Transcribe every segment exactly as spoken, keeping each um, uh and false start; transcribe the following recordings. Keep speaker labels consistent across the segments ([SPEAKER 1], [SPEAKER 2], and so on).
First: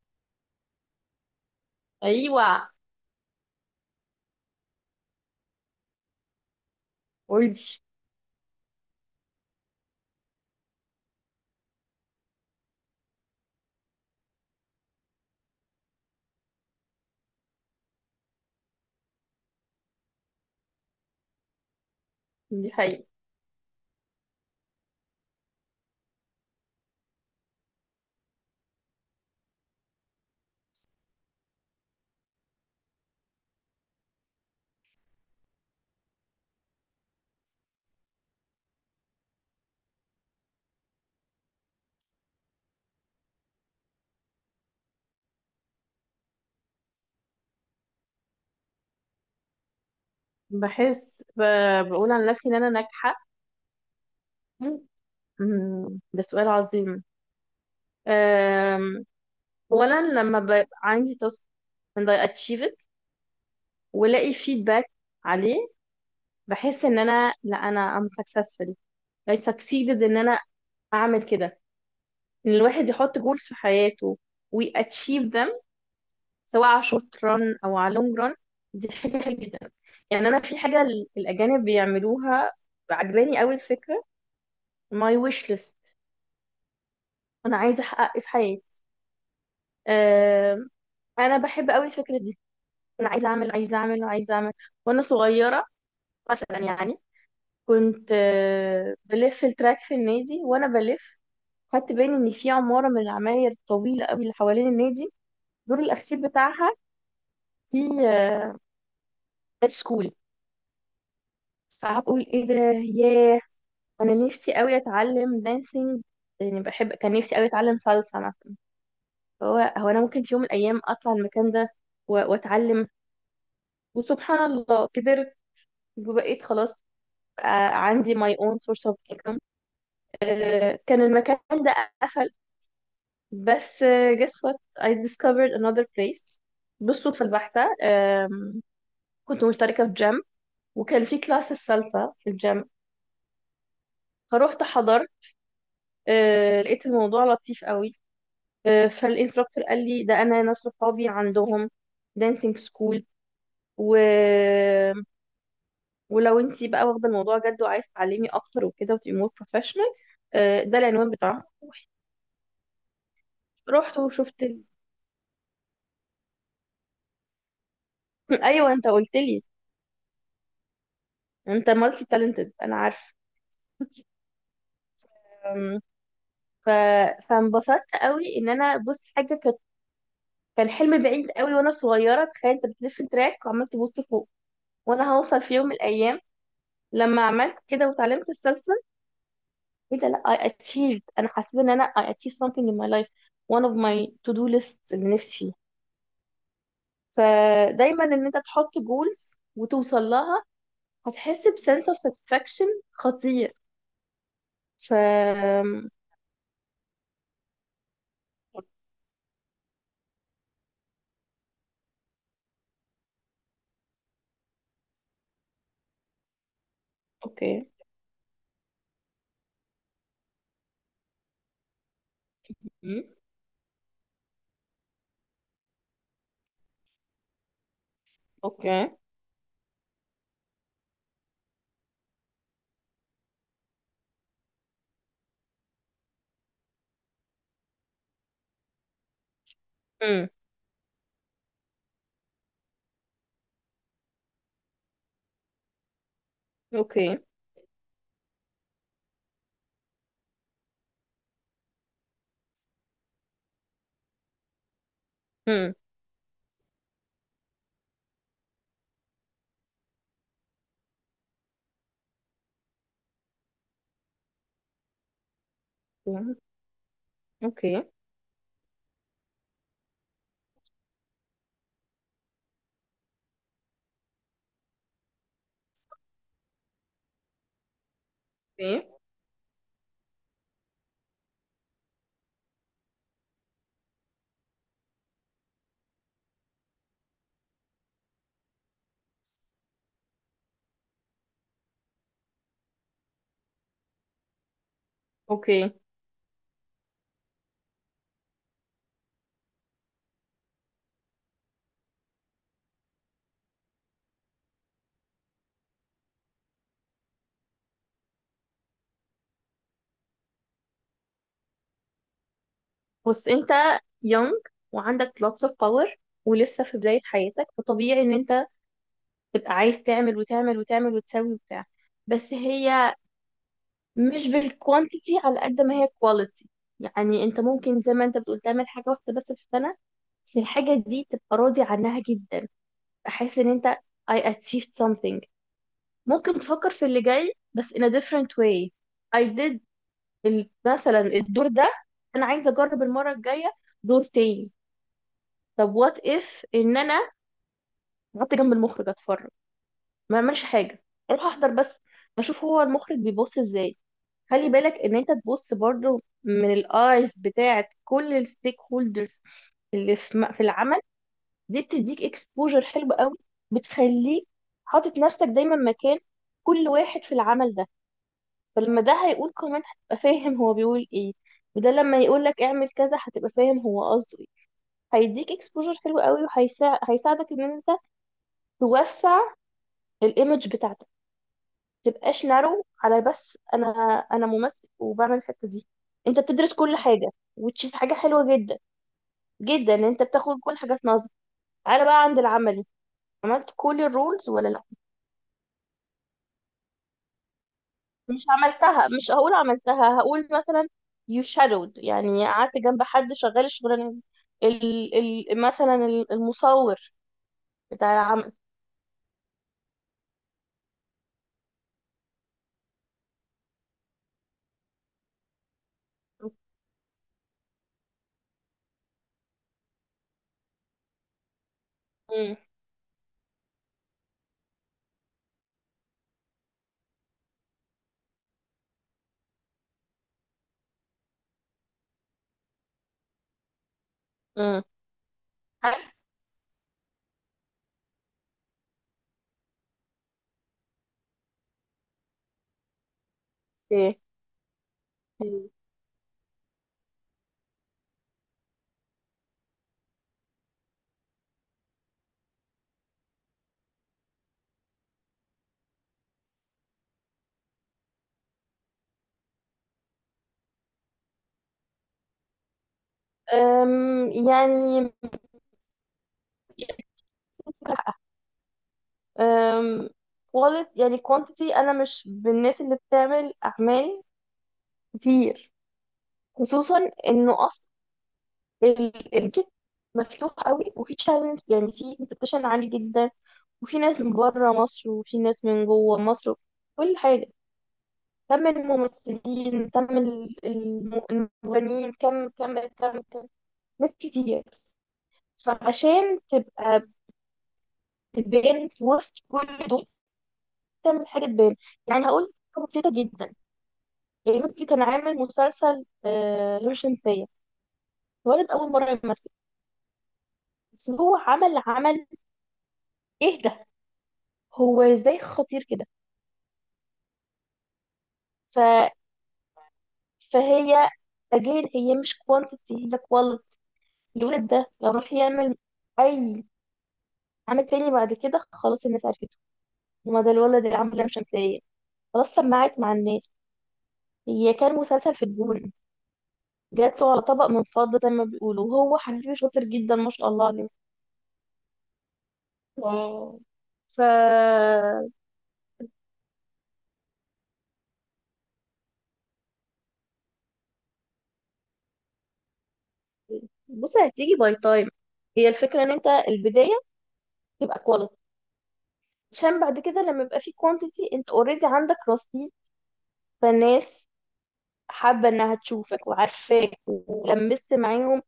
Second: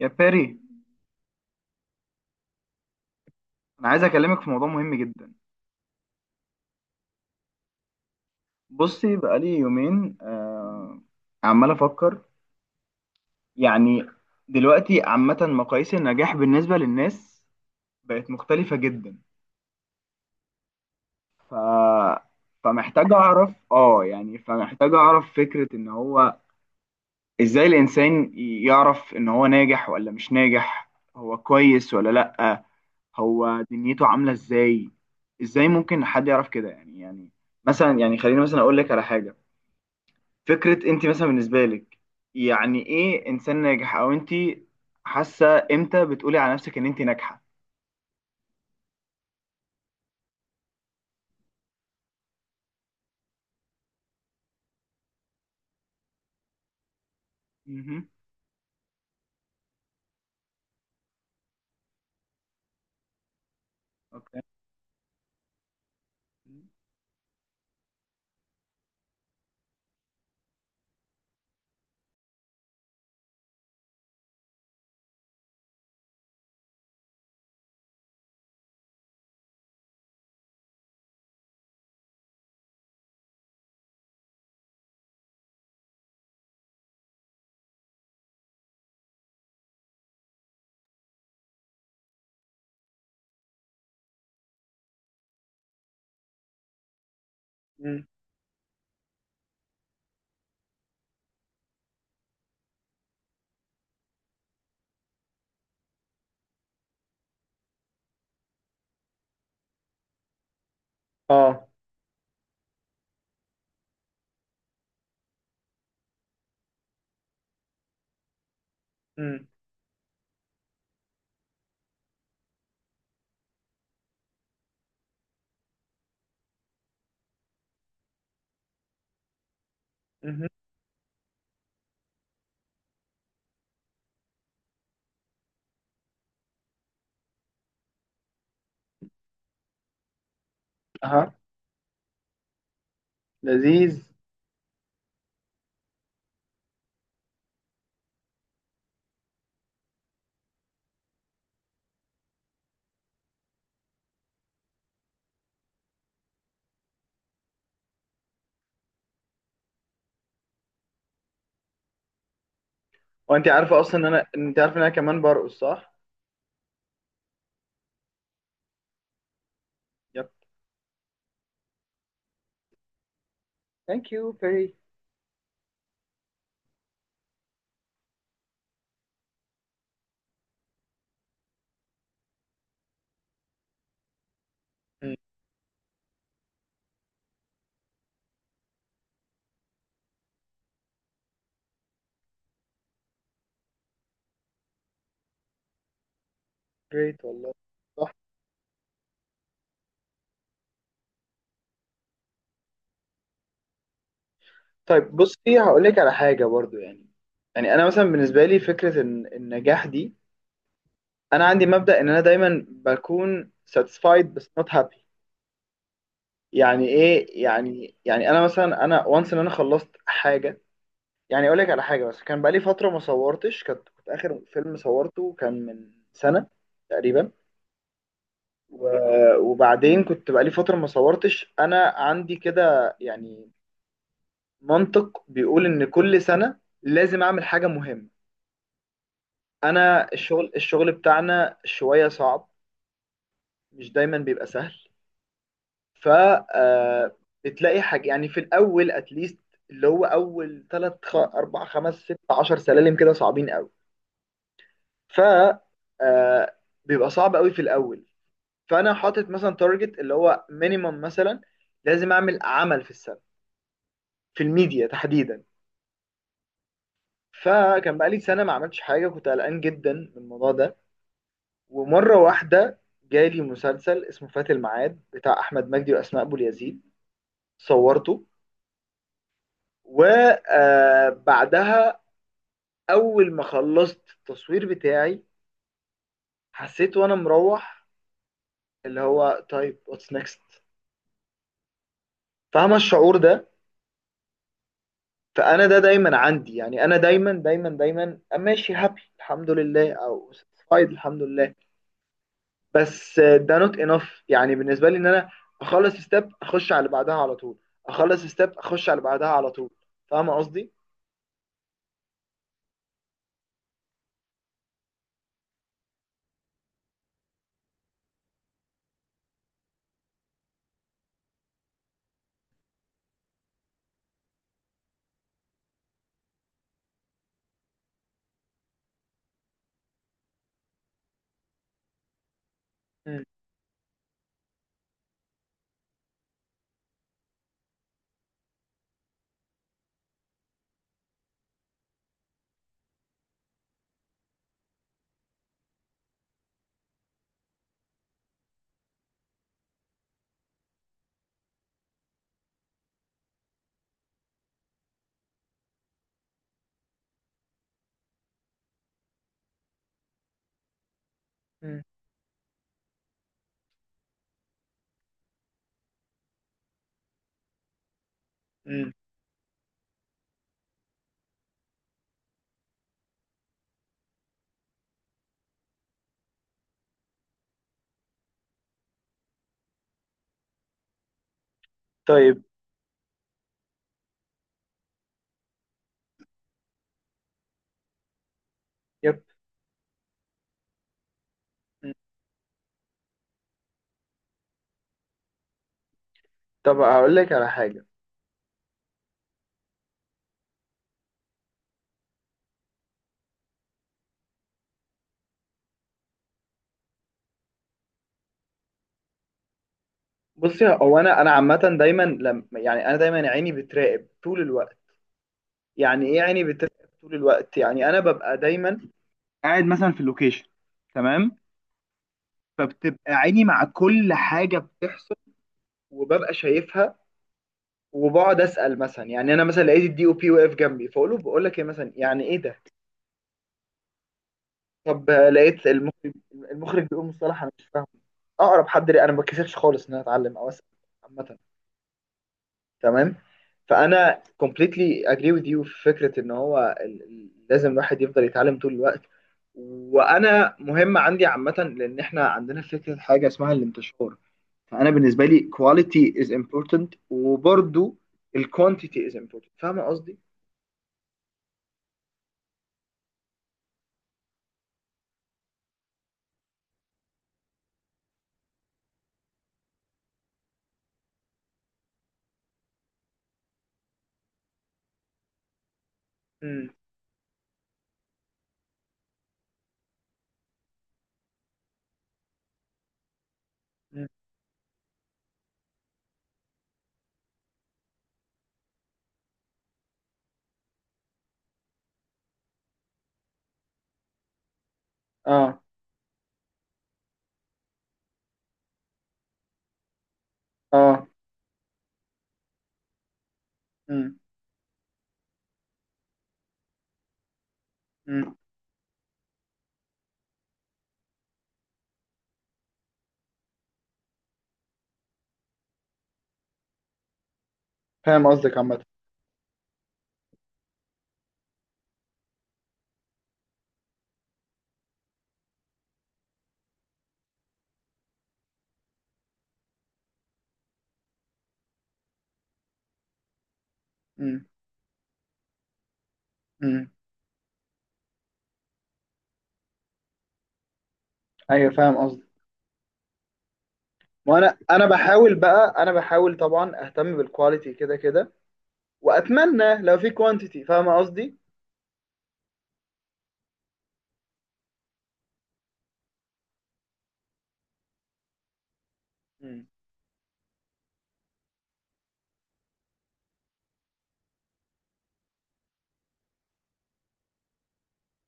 [SPEAKER 1] يا باري،
[SPEAKER 2] ايوه.
[SPEAKER 1] انا عايز اكلمك في موضوع مهم جدا.
[SPEAKER 2] قولي.
[SPEAKER 1] بصي، بقالي يومين آه عمال افكر. يعني دلوقتي عامة مقاييس النجاح بالنسبة للناس بقت مختلفة جدا. ف...
[SPEAKER 2] دي حقيقة.
[SPEAKER 1] فمحتاج اعرف، اه يعني فمحتاج اعرف فكرة ان هو ازاي الانسان يعرف ان هو ناجح ولا مش ناجح، هو كويس ولا لأ، هو دنيته عاملة ازاي. ازاي ممكن حد يعرف كده؟ يعني يعني مثلا، يعني خليني مثلا اقول لك على حاجة. فكرة انت مثلا بالنسبة لك يعني ايه انسان ناجح؟ او انت حاسة امتى بتقولي على نفسك ان انت ناجحة؟
[SPEAKER 2] بحس ب... بقول عن نفسي ان انا ناجحة. أمم، ده سؤال عظيم.
[SPEAKER 1] مهم.
[SPEAKER 2] أم، اولا لما بيبقى عندي تاسك and I achieve it والاقي
[SPEAKER 1] اوكي.
[SPEAKER 2] feedback عليه، بحس ان انا لا انا I'm successful. I succeeded ان انا اعمل كده. ان الواحد يحط goals في حياته و achieve them، سواء على short run او على long run، دي حاجة حلوة جدا. يعني انا في حاجة ال- الاجانب بيعملوها، عجباني قوي الفكرة، ماي ويش ليست: انا عايزه احقق ايه في حياتي. أم، انا بحب قوي الفكره دي. انا عايزه اعمل، عايزه اعمل، عايزه اعمل. وانا صغيره مثلا، يعني
[SPEAKER 1] مم.
[SPEAKER 2] كنت أه، بلف التراك في النادي، وانا بلف خدت بالي ان في عماره من العماير الطويله قوي اللي حوالين النادي، الدور الاخير بتاعها في دانس سكول.
[SPEAKER 1] اه.
[SPEAKER 2] فهقول ايه ده؟ ياه، انا نفسي قوي اتعلم دانسينج، يعني بحب، كان نفسي قوي اتعلم صلصه مثلا.
[SPEAKER 1] مم.
[SPEAKER 2] هو هو انا ممكن في يوم من الايام اطلع المكان ده و- واتعلم. وسبحان الله كبرت وبقيت خلاص، آه، عندي my own source of income.
[SPEAKER 1] مهم.
[SPEAKER 2] آه، كان المكان ده قفل، بس آه، guess what، I discovered another place بالصدفة البحتة. آم، كنت مشتركة في جيم، وكان في
[SPEAKER 1] اها،
[SPEAKER 2] كلاس السلسة في الجيم،
[SPEAKER 1] لذيذ.
[SPEAKER 2] فروحت حضرت. آه، لقيت الموضوع لطيف قوي. آه، فالانستراكتور قال لي ده انا ناس صحابي عندهم dancing school، و ولو انت بقى واخده الموضوع جد وعايز تعلمي اكتر وكده وتبقي مور بروفيشنال، ده العنوان بتاعها.
[SPEAKER 1] وانت عارفه
[SPEAKER 2] رحت
[SPEAKER 1] اصلا ان انا،
[SPEAKER 2] وشفت
[SPEAKER 1] انت
[SPEAKER 2] ال...
[SPEAKER 1] عارفه ان انا كمان برقص، صح؟
[SPEAKER 2] ايوه، انت قلت لي.
[SPEAKER 1] يب.
[SPEAKER 2] انت مالتي تالنتد، انا عارفه.
[SPEAKER 1] ثانك يو فيري.
[SPEAKER 2] أم، ف... فانبسطت قوي ان انا، بص، حاجه كانت، كان حلم بعيد قوي وانا صغيره. تخيل انت بتلف تراك وعمال تبص فوق وانا هوصل في يوم من الايام، لما عملت كده وتعلمت السلسله. ايه ده! لا! I achieved انا حسيت ان انا I achieved something in my life، one of my to do lists اللي نفسي فيها.
[SPEAKER 1] جريت والله.
[SPEAKER 2] فدايما
[SPEAKER 1] صح.
[SPEAKER 2] ان انت تحط جولز وتوصل لها، هتحس بسنس اوف ساتسفاكشن خطير. ف
[SPEAKER 1] طيب بصي، هقول لك على حاجه برضو. يعني يعني انا مثلا بالنسبه لي فكره ان النجاح دي، انا عندي مبدا ان انا دايما بكون satisfied بس not happy. يعني ايه
[SPEAKER 2] اوكي.
[SPEAKER 1] يعني؟ يعني انا مثلا انا وانس ان انا خلصت حاجه. يعني اقول لك على حاجه، بس كان بقالي فتره ما
[SPEAKER 2] مم.
[SPEAKER 1] صورتش. كنت كنت اخر فيلم صورته كان من سنه تقريبا.
[SPEAKER 2] اوكي.
[SPEAKER 1] و- وبعدين كنت بقالي فتره ما صورتش. انا عندي كده يعني منطق بيقول ان كل سنه لازم اعمل حاجه مهمه. انا
[SPEAKER 2] مم.
[SPEAKER 1] الشغل الشغل بتاعنا شويه صعب، مش دايما بيبقى سهل. ف آه،
[SPEAKER 2] اوكي.
[SPEAKER 1] بتلاقي حاجة يعني في الأول أتليست، اللي هو أول تلات خ... أربع خمس ست عشر سلالم كده صعبين أوي. ف
[SPEAKER 2] مم.
[SPEAKER 1] آه، بيبقى صعب أوي في الأول. فأنا حاطط مثلا تارجت اللي هو مينيمم مثلا، لازم أعمل عمل في السنة، في الميديا تحديدا.
[SPEAKER 2] مم. اوكي.
[SPEAKER 1] فكان بقالي سنة ما عملتش حاجة، كنت قلقان جدا من الموضوع ده. ومرة واحدة جالي مسلسل اسمه فات الميعاد بتاع أحمد مجدي وأسماء أبو اليزيد. صورته،
[SPEAKER 2] اوكي.
[SPEAKER 1] وبعدها اول ما خلصت التصوير بتاعي، حسيت وانا مروح اللي هو طيب، واتس نيكست؟ فاهمه الشعور ده؟ فانا
[SPEAKER 2] اوكي.
[SPEAKER 1] ده دايما عندي، يعني انا دايما دايما دايما ماشي هابي الحمد لله او ساتيسفايد الحمد لله، بس ده نوت انف يعني بالنسبه لي. ان انا اخلص ستيب اخش على اللي بعدها على طول، اخلص ستيب اخش على اللي بعدها على طول. فاهمه قصدي؟
[SPEAKER 2] بص، انت يونج وعندك lots of power ولسه في بداية حياتك، فطبيعي ان انت تبقى عايز تعمل وتعمل وتعمل وتسوي وبتاع. بس هي مش بالكوانتيتي على قد ما هي كواليتي. يعني انت ممكن زي ما انت بتقول تعمل حاجة واحدة بس في السنة، بس الحاجة دي تبقى راضي عنها جدا.
[SPEAKER 1] مم.
[SPEAKER 2] احس ان انت I achieved something، ممكن تفكر في اللي جاي بس in a different way. I did ال- مثلا الدور ده، انا عايزة اجرب المرة الجاية دور تاني. طب what if ان انا قعدت جنب المخرج اتفرج، ما اعملش حاجة، اروح احضر بس، اشوف هو المخرج بيبص ازاي. خلي بالك ان انت تبص برضو من الايز بتاعت كل الستيك هولدرز اللي في م- في العمل. دي
[SPEAKER 1] مم.
[SPEAKER 2] بتديك اكسبوجر حلو قوي، بتخليك حاطط نفسك دايما مكان كل واحد في العمل ده. فلما
[SPEAKER 1] مم.
[SPEAKER 2] ده هيقول كومنت هتبقى فاهم هو بيقول ايه، وده لما يقول لك اعمل كذا هتبقى فاهم هو قصده ايه. هيديك اكسبوجر حلو قوي، وهيساعدك ان انت توسع الايمج بتاعتك. تبقاش
[SPEAKER 1] طيب.
[SPEAKER 2] نارو على بس انا، انا ممثل وبعمل الحته دي. انت بتدرس كل حاجه وتشيز، حاجه حلوه جدا
[SPEAKER 1] يب.
[SPEAKER 2] جدا ان انت بتاخد كل حاجه في نظر. تعالى
[SPEAKER 1] مم.
[SPEAKER 2] بقى عند العملي: عملت كل الرولز ولا لا؟
[SPEAKER 1] طب هقول لك على حاجه.
[SPEAKER 2] مش عملتها، مش هقول عملتها، هقول مثلا you shadowed، يعني قعدت جنب حد شغال الشغلانه دي. ال ال مثلا ال- المصور بتاع العمل.
[SPEAKER 1] بصي، هو انا انا عامه دايما لما، يعني انا دايما عيني بتراقب طول الوقت. يعني ايه عيني بتراقب طول الوقت؟ يعني انا ببقى دايما قاعد مثلا في اللوكيشن، تمام؟
[SPEAKER 2] امم.
[SPEAKER 1] فبتبقى عيني مع كل حاجه بتحصل وببقى شايفها. وبقعد اسال، مثلا يعني انا مثلا لقيت الدي او بي واقف جنبي، فاقول له بقول لك ايه مثلا، يعني ايه ده؟
[SPEAKER 2] امم.
[SPEAKER 1] طب لقيت
[SPEAKER 2] عارف.
[SPEAKER 1] المخرج، المخرج بيقول مصطلح انا مش فاهمه، اقرب حد ليه انا ما بتكسفش خالص ان انا اتعلم او اسال. عامه، تمام.
[SPEAKER 2] ايه،
[SPEAKER 1] فانا completely agree with you في فكره ان هو ال- ال- لازم الواحد يفضل يتعلم طول الوقت. وانا مهم عندي عامه، لان احنا عندنا فكره حاجه اسمها الانتشار. فانا بالنسبه لي quality is important، وبرضو ال quantity is important. فاهم قصدي؟
[SPEAKER 2] أم، يعني أم، quality يعني quantity، انا مش بالناس اللي بتعمل اعمال كتير.
[SPEAKER 1] امم.
[SPEAKER 2] خصوصا انه اصلا الكيت مفتوح قوي وفي تشالنج، يعني في كومبيتيشن عالي جدا، وفي ناس
[SPEAKER 1] أمم.
[SPEAKER 2] من بره مصر وفي ناس من جوه مصر، كل حاجه. كم الممثلين، كم ال- الم- المغنيين، كم كم كم كم، ناس كتير.
[SPEAKER 1] اه.
[SPEAKER 2] فعشان تبقى تبان في وسط كل دول
[SPEAKER 1] اه.
[SPEAKER 2] تعمل حاجه تبان. يعني هقول حاجة بسيطه جدا:
[SPEAKER 1] امم.
[SPEAKER 2] يعني مكي كان عامل مسلسل آه، لام شمسية.
[SPEAKER 1] امم.
[SPEAKER 2] الولد أول مرة يمثل، بس هو عمل عمل. إيه ده، هو إزاي خطير كده!
[SPEAKER 1] فاهم قصدك
[SPEAKER 2] ف...
[SPEAKER 1] عامه.
[SPEAKER 2] فهي، أجين، هي مش كوانتيتي، هي كواليتي. الولد ده لو راح يعمل أي عمل تاني بعد كده، خلاص الناس عرفته، وما ده الولد اللي عمل لام شمسية، خلاص سمعت مع الناس.
[SPEAKER 1] امم.
[SPEAKER 2] هي كان مسلسل في الجون،
[SPEAKER 1] امم.
[SPEAKER 2] جات له على طبق من فضة زي ما بيقولوا، وهو حبيبي شاطر جدا ما شاء الله عليه.
[SPEAKER 1] ايوه، فاهم قصدك.
[SPEAKER 2] واو. ف...
[SPEAKER 1] وانا انا بحاول بقى، انا بحاول طبعا اهتم بالكواليتي كده كده، واتمنى لو في كوانتيتي. فاهمه قصدي؟
[SPEAKER 2] بص، هتيجي باي تايم. هي الفكره ان انت البدايه تبقى كواليتي، عشان
[SPEAKER 1] مم.
[SPEAKER 2] بعد كده لما يبقى في كوانتيتي انت اوريدي عندك رصيد. فالناس حابه انها تشوفك وعارفاك ولمست معاهم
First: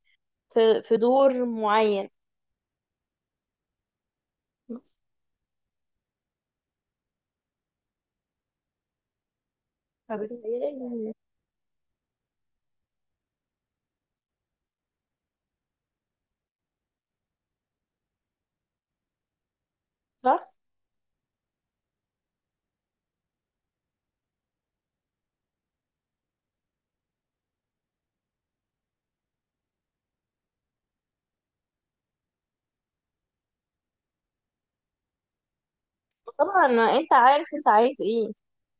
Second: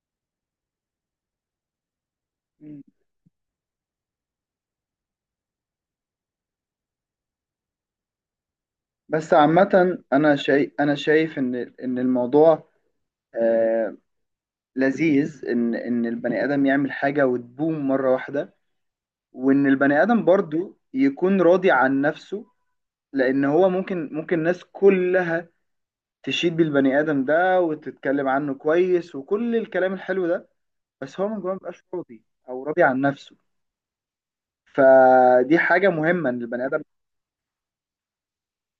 [SPEAKER 2] في في دور معين،
[SPEAKER 1] مم.
[SPEAKER 2] بس.
[SPEAKER 1] بس عامة أنا شايف أنا
[SPEAKER 2] فبتهيألي.
[SPEAKER 1] شايف إن إن الموضوع آه لذيذ. إن إن البني آدم يعمل حاجة وتبوم مرة واحدة، وإن البني آدم
[SPEAKER 2] صح.
[SPEAKER 1] برضو يكون راضي عن نفسه. لأن هو ممكن ممكن الناس كلها تشيد بالبني آدم ده وتتكلم عنه كويس وكل الكلام الحلو ده، بس هو من جواه مبقاش راضي أو راضي عن نفسه. فدي حاجة مهمة إن البني
[SPEAKER 2] طبعا
[SPEAKER 1] آدم.
[SPEAKER 2] ما انت عارف انت عايز ايه،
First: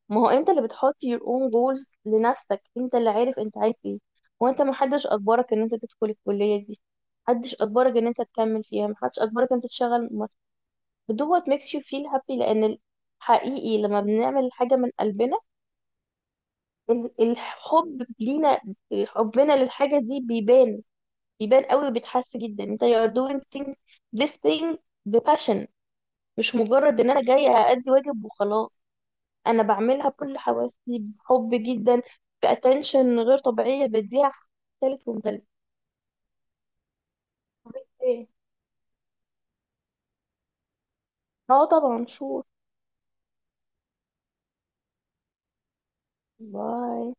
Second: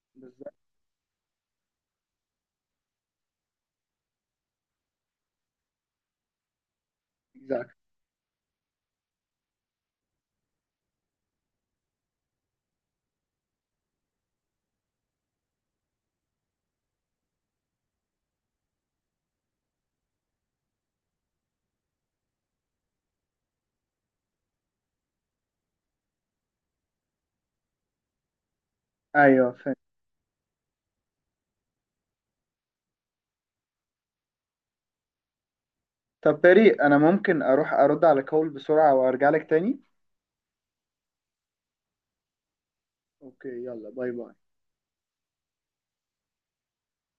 [SPEAKER 2] ما هو انت
[SPEAKER 1] بالظبط.
[SPEAKER 2] اللي بتحط your own goals لنفسك، انت اللي عارف انت عايز ايه. وانت، محدش اجبرك ان انت تدخل الكليه دي، محدش
[SPEAKER 1] بالظبط.
[SPEAKER 2] اجبرك ان انت تكمل فيها، محدش اجبرك ان انت تشتغل. دوت makes you feel happy لان ال- حقيقي لما بنعمل حاجة من قلبنا، ال- الحب لينا، حبنا للحاجة دي بيبان، بيبان قوي وبيتحس جدا انت you are doing thing, this thing بباشن، مش مجرد ان انا جاية أأدي واجب وخلاص.
[SPEAKER 1] أيوه.
[SPEAKER 2] انا بعملها بكل حواسي بحب جدا، بأتنشن غير طبيعية بديها تالت ومتالت.
[SPEAKER 1] طب بريء انا ممكن اروح ارد على
[SPEAKER 2] ايه؟
[SPEAKER 1] كول بسرعة وارجع لك تاني؟
[SPEAKER 2] اه، طبعا، شور.
[SPEAKER 1] اوكي، يلا باي باي.
[SPEAKER 2] باي.